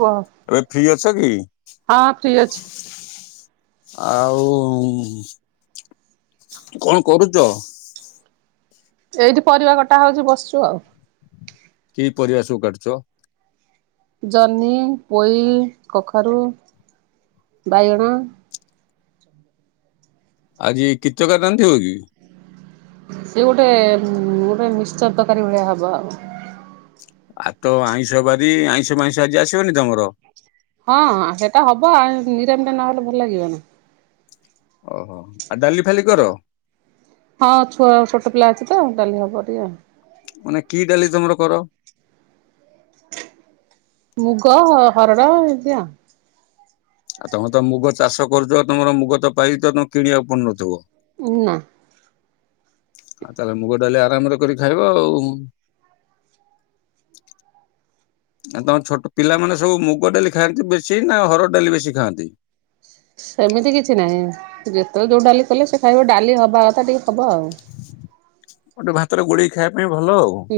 କୁହ ଏବେ ଫ୍ରି ଅଛ କି? ହଁ ଫ୍ରି ଅଛି ଆଉ କଣ କରୁଛ? ଏଇଠି ପରିବା କଟା ହଉଛି ବସିଛୁ ଆଉ। କି ପରିବା ସବୁ କାଟୁଚ? ଜହ୍ନି ପୋଇ କଖାରୁ ବାଇଗଣ। ଆଜି କୀତକାରି ରାନ୍ଧିବ କି? ସେ ଗୋଟେ ଗୋଟେ ମିକ୍ସସର ତରକାରୀ ଭଳିଆ ହବ ଆଉ। ଆଉ ତ ଆଇଁଷ ବାାରି ଆଇଁଷ ମାଇଁଷ ଆଜି ଆସିବନି ତମର? ହଁ ହେଟା ହବ ଆଉ ନିରାମିଟା ନହେଲେ ଭଲ ଲାଗିବ ନା। ଓହୋ ଆ ଡାଲି ଫାଲି କର? ହଁ ଛୁଆ ଛୋଟ ପିଲା ଅଛି ତ ଡାଲି ହବ ଟିକେ ଆଉ। ମାନେ କି ଡାଲି ତମର କର? ହ ମୁଗ ହରଡ଼ ଇନ୍ତି ଆଉ। ଆଉ ତମର ତ ମୁଗ ଚାଷ କରୁଛ ତମର ମୁଗ ତ ପାଇ ତମେ କିଣିବାକୁ ପଡୁନଥିବ? ଉ ନା। ଆଉ ତାହେଲେ ମୁଗ ଡାଲି ଆରାମରେ କରି ଖାଇବ ଆଉ। ଆ ତମ ଛୋଟ ପିଲାମାନେ ସବୁ ମୁଗ ଡାଲି ଖାଆନ୍ତି ବେଶୀ ନା ହରଡ଼ ଡାଲି ବେଶୀ ଖାଆନ୍ତି? ସେମିତି କିଛି ନାଇଁ ଯେତେବେଳେ ଯୋଉ ଡାଲି କଲେ ସେ ଖାଇବେ ଡାଲି ହବା କଥା ଟିକେ ହବ ଆଉ। ଗୋଟେ ଭାତରେ ଗୋଳେଇ ଖାଇବା ପାଇଁ ଭଲ ଆଉ। ହୁଁ।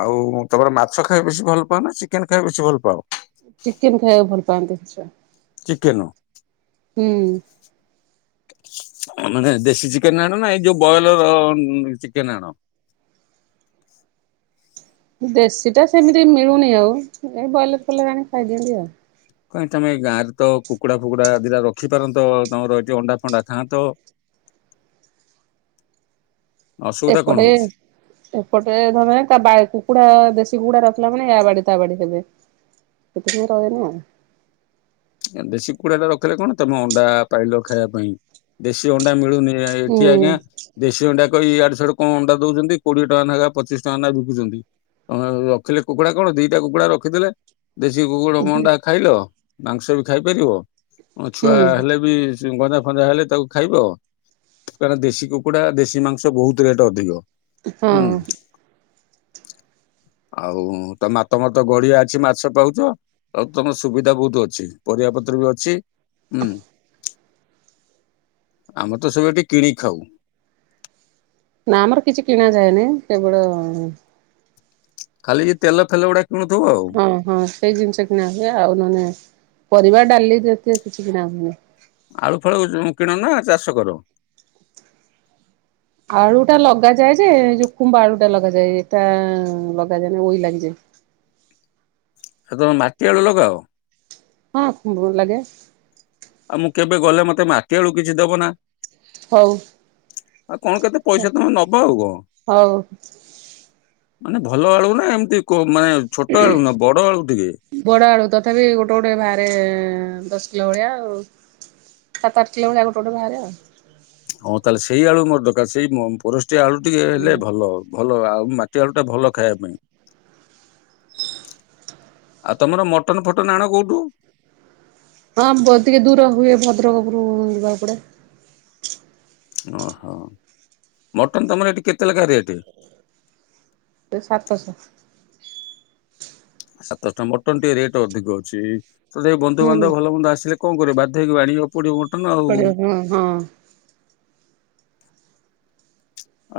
ଆଉ ତମର ମାଛ ଖାଇବା ବେଶୀ ଭଲ ପାଅନା ଚିକେନ ଖାଇ ବେଶୀ ଭଲ ପାଅ? ଚିକେନ ଖାଇବାକୁ ଭଲ ପାଆନ୍ତି ଛୁଆ। ଚିକେନ। ହୁଁ। ମାନେ ଦେଶୀ ଚିକେନ ଆଣ ନା ଏଇ ଯୋଉ ବଏଲର ଚିକେନ ଆଣ? ଦେଶୀ ଟା ସେମିତି ମିଳୁନି ଆଉ ଏଇ ବଏଲର ଫଏଲରେ ଆଣିିକି ଖାଇଦିଅନ୍ତି ଆଉ। କାହିଁ ତମେ ଗାଁରେ କୁକୁଡ଼ା ଫୁକୁଡା ଦିଟା ରଖିପାରନ୍ତ ତମର ହେଠି ଅଣ୍ଡା ଫଣ୍ଡା ଖାଆନ୍ତ। ଅସୁବିଧା କଣ ଏପଡେ ହଉଛି ଏପଟେ ଧର ତା କୁକୁଡା ଦେଶୀ କୁକୁଡା ରଖିଲା ମାନେ ୟା ବାଡି ତା ବାଡି ହେବେ। ସେଥିପାଇଁ ରହେନି ଆଉ। ଦେଶୀ କୁକୁଡା ଟା ରଖିଲେ କଣ ତମେ ଅଣ୍ଡା ପାଇଲ ଖାଇବା ପାଇଁ ଦେଶୀ ଅଣ୍ଡା ମିଳୁନି ହୁଁ ହେଠି ଆଜ୍ଞା ଦେଶୀ ଅଣ୍ଡା କଇ ଇଆଡୁ ସିଆଡୁ କଣ ଅଣ୍ଡା ଦଉଛନ୍ତି କୋଡିଏ ଟଙ୍କା ନାଖା ପଚିଶ ଟଙ୍କା ନାଁ ବିକୁଛନ୍ତି। ହ ରଖିଲେ କୁକୁଡା କଣ ଦିଟା କୁକୁଡା ରଖିଥିଲେ ଦେଶୀ କୁକୁର ଅଣ୍ଡା ଖାଇଲ ମାଂସ ବି ଖାଇପାରିବ ହୁଁ ଛୁଆ ହେଲେ ବି ଗଞ୍ଜା ଫଞ୍ଜା ହେଲେ ତାକୁ ଖାଇବ କାରଣ ଦେଶୀ କୁକୁଡା ଦେଶୀ ମାଂସ ବହୁତ ରେଟ ଅଧିକ। ହଁ। ହୁଁ। ଆଉ ତ ମାତମାତ ଗଡିଆ ଅଛି ମାଛ ପାଉଛ ଆଉ ତମର ସୁବିଧା ବହୁତ ଅ ଛି ପରିବା ପତ୍ର ବି ଅଛି ଉଁ। ଆମର ତ ସବୁ ଏଠି କିଣିକି ଖାଉ। ନା ଆମର କିଛି କିଣା ଯାଏନି କେବଳ ଖାଲି ଏ ତେଲ ଫେଲ ଗୁଡା କିୁଣୁଥିବ ଆଉ। ହଁ ହଁ ସେଇ ଜିନିଷ କିଣା ହୁଏ ଆଉ ନହେନେ ପରିବା ଡାଲି ଜାତିୟ କିଛି କିଣା ହୁଏନି। ଆଳୁ ଫାଳୁ କିଣ ନା ଚାଷ କର? ଆଳୁ ଟା ଲଗାଯାଏ ଯେ ଜଉ ଖୁମ୍ବ ଆଳୁଟା ଲଗାଯାଏ ଏଟା ଲଗାଯାଏନି ଇଇ ଲାଗିଯାଏ। ହେ ତମେ ମାଟି ଆଳୁ ଲଗାଅ? ହଁ [inaudible] ଲାଗେ। ଆଉ ମୁଁ କେବେ ଗଲେ ମତେ ମାଟି ଆଳୁ କିଛି ଦବ ନା? ହଉ। ଆଉ କଣ କେତେ ପଇସା ତମେ ନବା ଆଉ କଣ। ହଉ। ମାନେ ଭଲ ଆଳୁ ନା ଏମତି କ ମାନେ ଛୋଟ ଆଳୁ ନା ବଡ ଆଳୁ ଟିକେ। ବଡ ଆଳୁ ତଥାପି ଗୋଟେ ଗୋଟେ ବାହାରେ ଦଶ କିଲୋ ଭଳିଆ ଆଉ ସାତ ଆଠ କିଲୋ ଭଳିଆ ଗୋଟେ ଗୋଟେ ବାହାରେ ଆଉ ହଁ ତାହେଲେ ସେଇ ଆଳୁ ମୋର ଦରକାର ସେଇ ପୋରଷ୍ଟିଆ ଆଳୁ ଟିକେ ହୁଁ। ହେଲେ ଭଲ ଆଉ। ଭଲ ଆଉ ମାଟିଆଳୁ ଟା ଭଲ ଖାଇବା ପାଇଁ। ଆଉ ତମର ମଟନ ଫଟନ ଆଣ କୋଉଠୁ। ହଁ ବ ଟିକେ ଦୂର ହୁଏ ଭଦ୍ରକରୁ ଯିବାକୁ ପଡେ। ଓହୋ ମଟନ୍ ତମର ଏଠି କେତେ ଲେଖା ରେଟ୍। ଏ ସାତଶ। ସାତଶହ ଟଙ୍କା ମଟନ ଟିକେ ରେଟ୍ ଅଧିକ ଅଛି ତ ସେ ହୁଁ ବନ୍ଧୁବାନ୍ଧବ ଭଲ ବନ୍ଦ ଆସିଲେ କଣ କର ବାଧ ହେଇକି ଆଣିିବାକୁ ପଡିବ ମ [unintelligible] ହଁ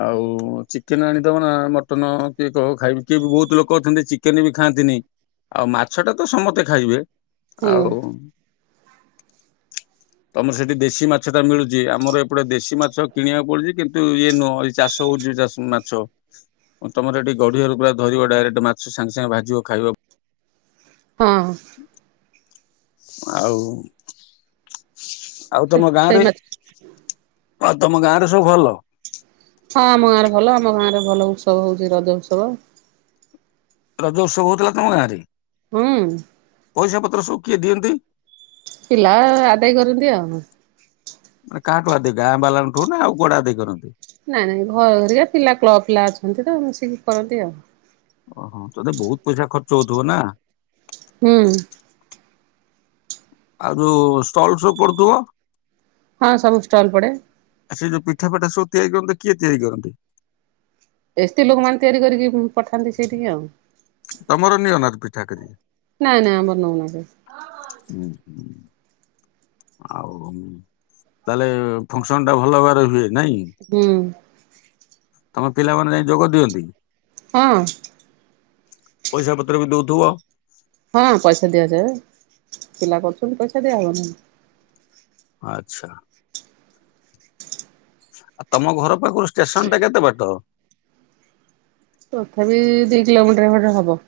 ଆଉ ଚିକେନ ଆଣିଦବ ନା ମଟନ କିଏ କ ଖାଇବି କିଏ ବି ବହୁତ ଲୋକ ଅଛନ୍ତି ଚି କେନି ବି ଖାଆନ୍ତିନି ଆଉ ମାଛ ଟା ତ ସମସ୍ତେ ଖାଇବେ ହୁଁ ଆଉ [inaudible] ତମର ସେଠି ଦେଶୀ ମାଛ ଟା ମିଳୁଛି ଆମର ଏପଟେ ଦେଶୀ ମାଛ କିଣିବାକୁ ପଡୁଛି କିନ୍ତୁ ଇଏ ନୁହଁ। ଚାଷ ହଉଛି ଚାଷ ମାଛ ତମର ଏଠି ଗଢିଆ ର ପୁରା ଧରିବ ଡାଇରେକ୍ଟ ମାଛ ସାଙ୍ଗେ ସାଙ୍ଗେ ଭାଜିବ ଖାଇବ। ହଁ। ଆଉ ଆଉ ତମ ସେଇ ଗାଁରେ ମାଛ। ହଁ ତମ ଗାଁ ରେ ସବୁ ଭଲ। ହଁ ଆମ ଗାଁରେ ଭଲ ଆମ ଗାଁ ରେ ଭଲ ଉତ୍ସବ ହଉଛି ରଜ ଉତ୍ସବ। ରଜୋଉତ୍ସବ ହଉଥିଲା ତମ ଗାଁରେ ହୁଁ ପଇସା ପତ୍ର ଶଉ କିଏ ଦିଅନ୍ତି। ପିଲା ଆଦାୟ କରନ୍ତି ଆଉ। ମାନେ କାହାଠୁ ଆଦେଇ ଗାଁ ବାଲାଙ୍କଠୁ ନା ଆଉ କୁଆଡୁ ଆଦାୟ କରନ୍ତି। ନାଇଁ ନାଇଁ ଘରରିକ ପିଲା କ୍ଲବ ପିଲା ଅଛନ୍ତି ତ ସେ କରନ୍ତି ଆଉ। ଓହୋ ତତେ ବହୁତ ପଇସା ଖର୍ଚ୍ଚ ହଉଥିବ ନା। ହୁଁ। ଆଉ ଯୋଉ ଷ୍ଟଲ ସୋଉ ପଡୁଥିବ। ହଁ ସବୁ ଷ୍ଟଲ୍ ପଡେ। ଆ ସେ ଯୋଉ ପିଠା ଫିଟା ସବୁ ତିଆରି କରନ୍ତି କିଏ ତିଆରି କରନ୍ତି। ଏସ୍ତେ ଲୋକମାନେ ତିଆରି କରିକି ପଠାନ୍ତି ସେଇଠିକି ଆଉ। ତମର ନିଅନାଥ ପିଠା କରି ନାଇଁ ନାଇଁ ଆମର ନଉନା କେଭେ। ହୁଁ ହୁଁ। ଆଉ ତାହେଲେ ଫଙ୍କସନ ଟା ଭଲ ଭାବରେ ହୁଏ ନାଇଁ। ହୁଁ। ତମେ ପିଲାମାନେ ଯାଇ ଯୋଗ ଦିଅନ୍ତି। ହଁ ପଇସା ପତ୍ର ବି ଦଉଥିବ। ହଁ ପଇସା ଦିଆଯାଏ ପିଲା କରୁଛନ୍ତି ପଇସା ଦିଆହେବନହିଁ। ଆଚ୍ଛା। ଆଉ ତମ ଘର ପାଖରୁ ଷ୍ଟେସନ ଟା କେତେ ବାଟ? ତଥାପି ଦି କିଲୋମିଟର ଖଣ୍ଡେ ହବ।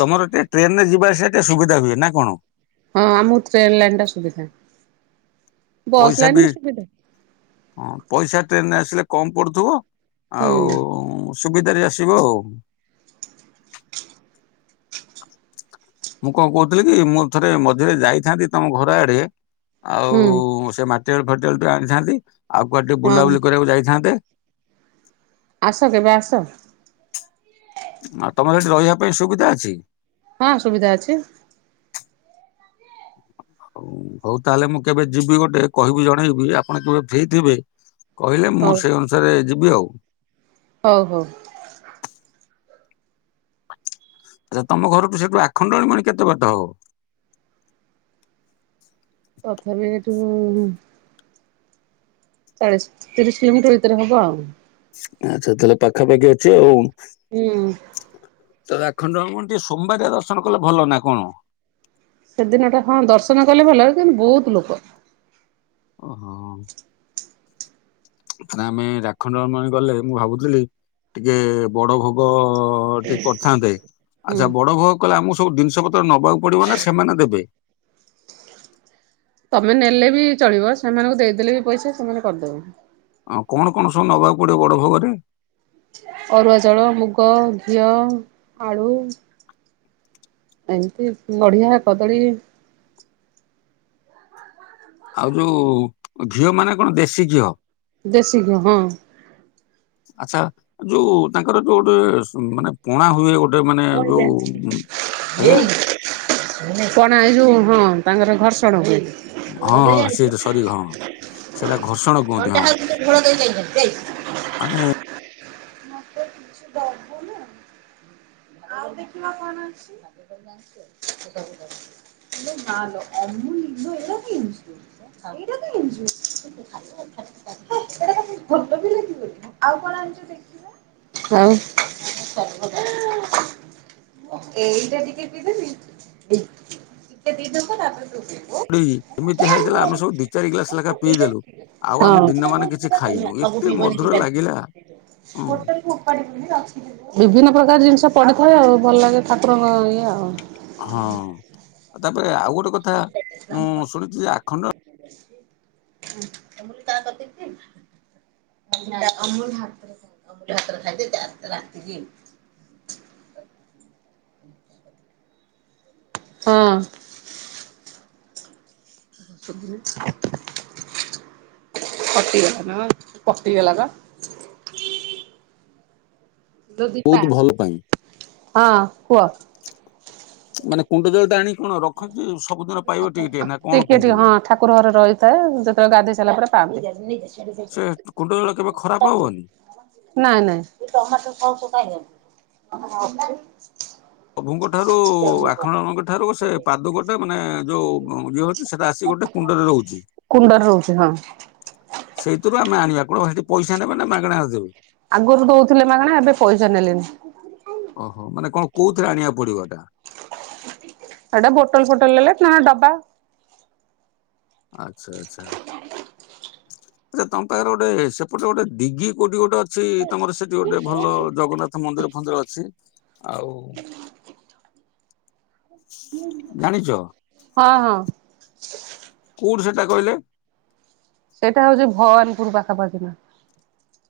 ତମର ଟିକେ ଟ୍ରେନ ରେ ଯିବା ଆ ସେ ଟିକେ ସୁବିଧା ହୁଏ ନା କଣ? ହଁ ଆମକୁ ଟ୍ରେନ୍ ଲାଇନ୍ ଟା ସୁବିଧା। ବସ୍ ପଇସା ଲାଇନ ବି ସୁବିଧା ହଁ ପଇସା ଟ୍ରେନରେ ଆସିଲେ କମ ପଡୁଥିବ। ହୁଁ ଆଉ ସୁବିଧାରେ ଆସିବ ଆଉ। ମୁଁ କଣ କହୁଥିଲି କି ମୁଁ ଥରେ ମଝିରେ ଯାଇଥାନ୍ତି ତମ ଘର ଆଡେ ହୁଁ ଆଉ ସେ ମାଟି ମାଟି ଆଳୁ ଫାଟି ଆଳୁ ଟିକେ ଆଣିଥାନ୍ତି ଆଉ କୁଆଡେ ଟିକେ ହଁ ବୁଲାବୁଲି କରିବାକୁ ଯାଇଥାନ୍ତେ। ଆସ କେବେ ଆସ। ଆଉ ତମର ସେଠି ରହିବା ପାଇଁ ସୁବିଧା ଅଛି? ହଁ ସୁବିଧା ଅଛି। ହଉ ତାହେଲେ ମୁଁ କେବେ ଯିବି ଗୋଟେ କହିବି ଜଣେଇବି ଆପଣ କେବେ ଫ୍ରି ଥିବେ। କହିଲେ ମୁଁ ହଉ ସେଇ ଅନୁସାରେ ଯିବି ଆଉ। ହଉ ହଉ। ଆଚ୍ଛା ତମ ଘରଠୁ ସେଠୁ ଆଖଣ୍ଡଣୀ ମଣି କେତେ ବାଟ ହବ? ତଥାପି ଏଠୁ ଚାଳିଶ ତିରିଶ କିଲୋମିଟର ଭିତରେ ହବ ଆଉ। ଆଚ୍ଛା ତାହେଲେ ପାଖାପାଖି ଅଛି ଆଉ। ହୁଁ। ତ ଆଖଣ୍ଡଣି ଟିକେ ସୋମବାରିୟା ଦର୍ଶନ କଲେ ଭଲ ନା କଣ? ସେଦିନଟା ହଁ ଦର୍ଶନ କଲେ ଭଲ କିନ୍ତୁ ବୋହୁତ୍ ଲୋକ। ଓହୋ। ମ ଆମେ ଆଖଣ୍ଡଳମଣି ଗଲେ ମୁଁ ଭାବୁଥିଲି ଟିକେ ବଡ ଭୋଗ ହ ଟିକେ କରିଥାନ୍ତେ ହୁଁ ଆଚ୍ଛା ବଡ କଲେ ଆମକୁ ସବୁ ଜିନିଷ ପତ୍ର ନବାକୁ ପଡିବ ନା ସେମାନେ ଦେବେ? ତମେ ନେଲେ ବି ଚଳିବ ସେମାନଙ୍କୁ ଦେଇଦେଲେ ବି ପଇସା ସେମାନେ କରିଦବ। ହଁ କଣ କଣ ସବୁ ନବାକୁ ପଡିବ ବଡ ଭୋଗରେ? ଅରୁଆ ଚାଉଳ, ମୁଗ ଘିଅ ଆଳୁ। ଏମତି ନଢିଆ କଦଳୀ ଆଉ ଯୋଉ ଘିଅ ମାନେ କଣ ଦେଶୀ ଘିଅ? ଦେଶୀ ଘିଅ ହଁ। ଆଚ୍ଛା ଯୋଉ ତାଙ୍କର ଯୋଉ ଗୋଟେ ମାନେ ପଣା ହୁଏ ଗୋଟେ ଗୋଟେ ମାନେ ଯୋଉ ଆଜ୍ଞା। କଣା ଏ ଯୋଉ ହଁ ତାଙ୍କର ଘର୍ଷଣ ହୁଏ। ହଁ ହଁ ସେଟ ସରି ହଁ ସେଇଟା ଘର୍ଷଣ କୁହନ୍ତି ହଁ। ମାନେ ମତେ କିଛି ଦବୁନି। [unintelligible] [unintelligible] [unintelligible] ଆଉ ଏଇଟା ଟିକେ ପିଇଦେବି ଟିକେ ପିଦବ ତାପରେ ଏମିତି ହେଇଥିଲା ଆମେ ସବୁ ଦି ଚାର ଗଲାସ ଲେଖା ପିଇଦଲୁ। ଆଉ ଆମେ ଦିନ ମାନେ କିଛି ଖାଇନୁ ହଁ। ଏତେ ମଧୁର ଲାଗିଲା। ହଁ ହଁ। ଗୋଟେ [unintelligible] ବିଭିନ୍ନ ପ୍ରକାର ଜିନିଷ ପଡିଥାଏ ଆଉ ଭଲ ଲାଗେ ଠାକୁରଙ୍କ ଇଏ ଆଉ। ହଁ ତାପରେ ଆଉ ଗୋଟେ କଥା ମୁଁ ଶୁଣିଚି ଯେ ଆଖଣ୍ଡ ତା କତିକି [inaudible] ହଁ ତା ସବଦିନ କଟିଗଲା ନା କଟିଗଲା ପା। ଲୋ ବହୁତ ଦୀପା ଭଲ ପାଇଁ ହଁ କୁହ ମାନେ କୁଣ୍ଡ ଜଳ ଟା ଆଣି କଣ ରଖିଚି ସବୁଦିନ ପାଇବ ଟିକେ ଟିକେ ନା କଣ କେମିତି ହୁଏ? କୁରହରେ ରହିଥାଏ ଯେତେବେଳେ ଗାଧୋଇ ସାରିଲା ପରେ ପାଆନ୍ତି। ସେ କୁଣ୍ଡ ଜଳ କେବେ ଖରାପ ହବନି? ନାଇଁ ନାଇଁ ଟମାଟର [unintelligible] ପ୍ରଭୁଙ୍କ ଠାରୁ ଆଖଣ୍ଡଳମଣି ଠାରୁ ସେ ପାଦୁକ ମାନେ ଯୋଉ ଇଏ ହଉଛି ସେଇଟା ଆସିକି ଗୋଟେ କୁଣ୍ଡରେ ରହୁଚି। ପା କୁଣ୍ଡରେ ରହୁଚି ହଁ। ସେଇଥିରୁ ଆମେ ଆଣିବା। କଣ ସେଠି ପଇସା ନେବେ ନା ମାଗଣାରେ ଦେବେ? ଆଗରୁ ଦଉଥିଲେ ମାଗଣା ଏବେ ପଇସା ନେଲେଣି। ଓହୋ ମାନେ କଣ କୋଉଥିରେ ଆଣିବାକୁ ପଡିବ ଏଟା? ଏଟା ବୋଟଲ ଫୋଟଲ ନଲେ ପ୍ଲାନ ଡବା। ଆଚ୍ଛା ଆଚ୍ଛା ଆଚ୍ଛା ତମପାଖରେ ଗୋଟେ ସେପଟେ ଗୋଟେ ଦିଗି କଉଠି ଗୋଟେ ଅଛି ତମର ସେଠି ଗୋଟେ ଭଲ ଜଗନ୍ନା ତ ମନ୍ଦିର ଫନ୍ଦିର ଅଛି ଆଉ ହୁଁ ଜାଣିଛ ହଁ ହଁ କୋଉଠି ସେଟା କହିଲେ? ସେଇଟା ହଉଚି ଭଅରିପୁର ପାଖାପାଖି ନା।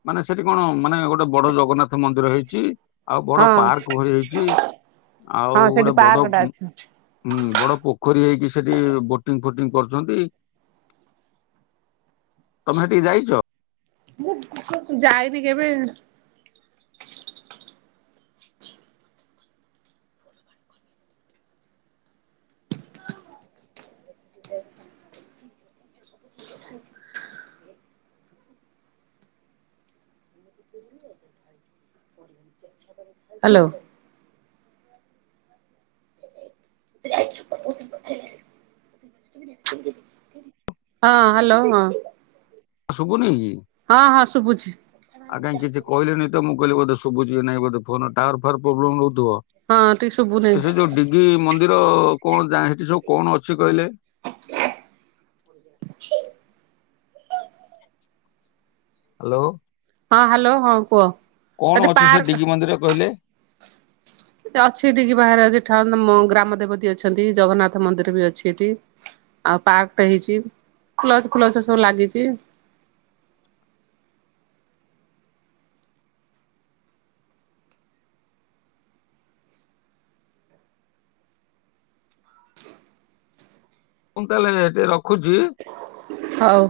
ମାନେ ସେଠି କଣ ମାନେ ଗୋଟେ ବଡ ଜଗନ୍ନାଥ ମନ୍ଦିର ହେଇଚି। ଆଉ ବଡ ହଁ ପାର୍କ ଭଳି ହେଇଚି, ଆଉ ହଁ ସେଠି ଗୋଟେ ବଡ ପାର୍କ ଟା ଅଛି ହୁଁ ବଡ ପୋଖରୀ ହେଇକି ସେଠି ବୋଟିଂ ଫୋଟିଂ କରୁଛନ୍ତି। ତମେ ହେଠିକ ଯାଇଚ। [inaudible] ଯାଇନି କେବେ? ହ୍ୟାଲୋ ହଁ ହ୍ୟାଲୋ ହଁ। ଶୁଭୁନି କି? ହଁ ହଁ ଶୁଭୁଚି। ଆଉ କାଇଁ କିଛି କହିଲି ତ ମୁଁ କହିଲି ବୋଧେ ଶୁଭୁଚି ନାଇଁ ବୋଧେ ଫୋନ ଟୱାର ଫୱେର ପ୍ରୋବ୍ଲେମ ହଁ ଟିକେ ଶୁଭୁନି ହଉଥିବ ସେ ଯୋଉ ଡି କି ମନ୍ଦିର କଣ ଯା ସେଠି ସବୁ କଣ ଅଛି କହିଲେ? ହ୍ୟାଲୋ ହଁ ହ୍ୟାଲୋ ହଁ କୁହ? କଣ ସେଠି ଅଛି ସେ ପାର୍କ ଡିଗି ମନ୍ଦିର କହିଲେ? [inaudible] ଆଉ ପାର୍କଟେ ହେଇଚି [unintelligible] ସବୁ ଲାଗିଚି। ମୁଁ ତାହେଲେ ଏଠେ ରଖୁଚି। ହଉ।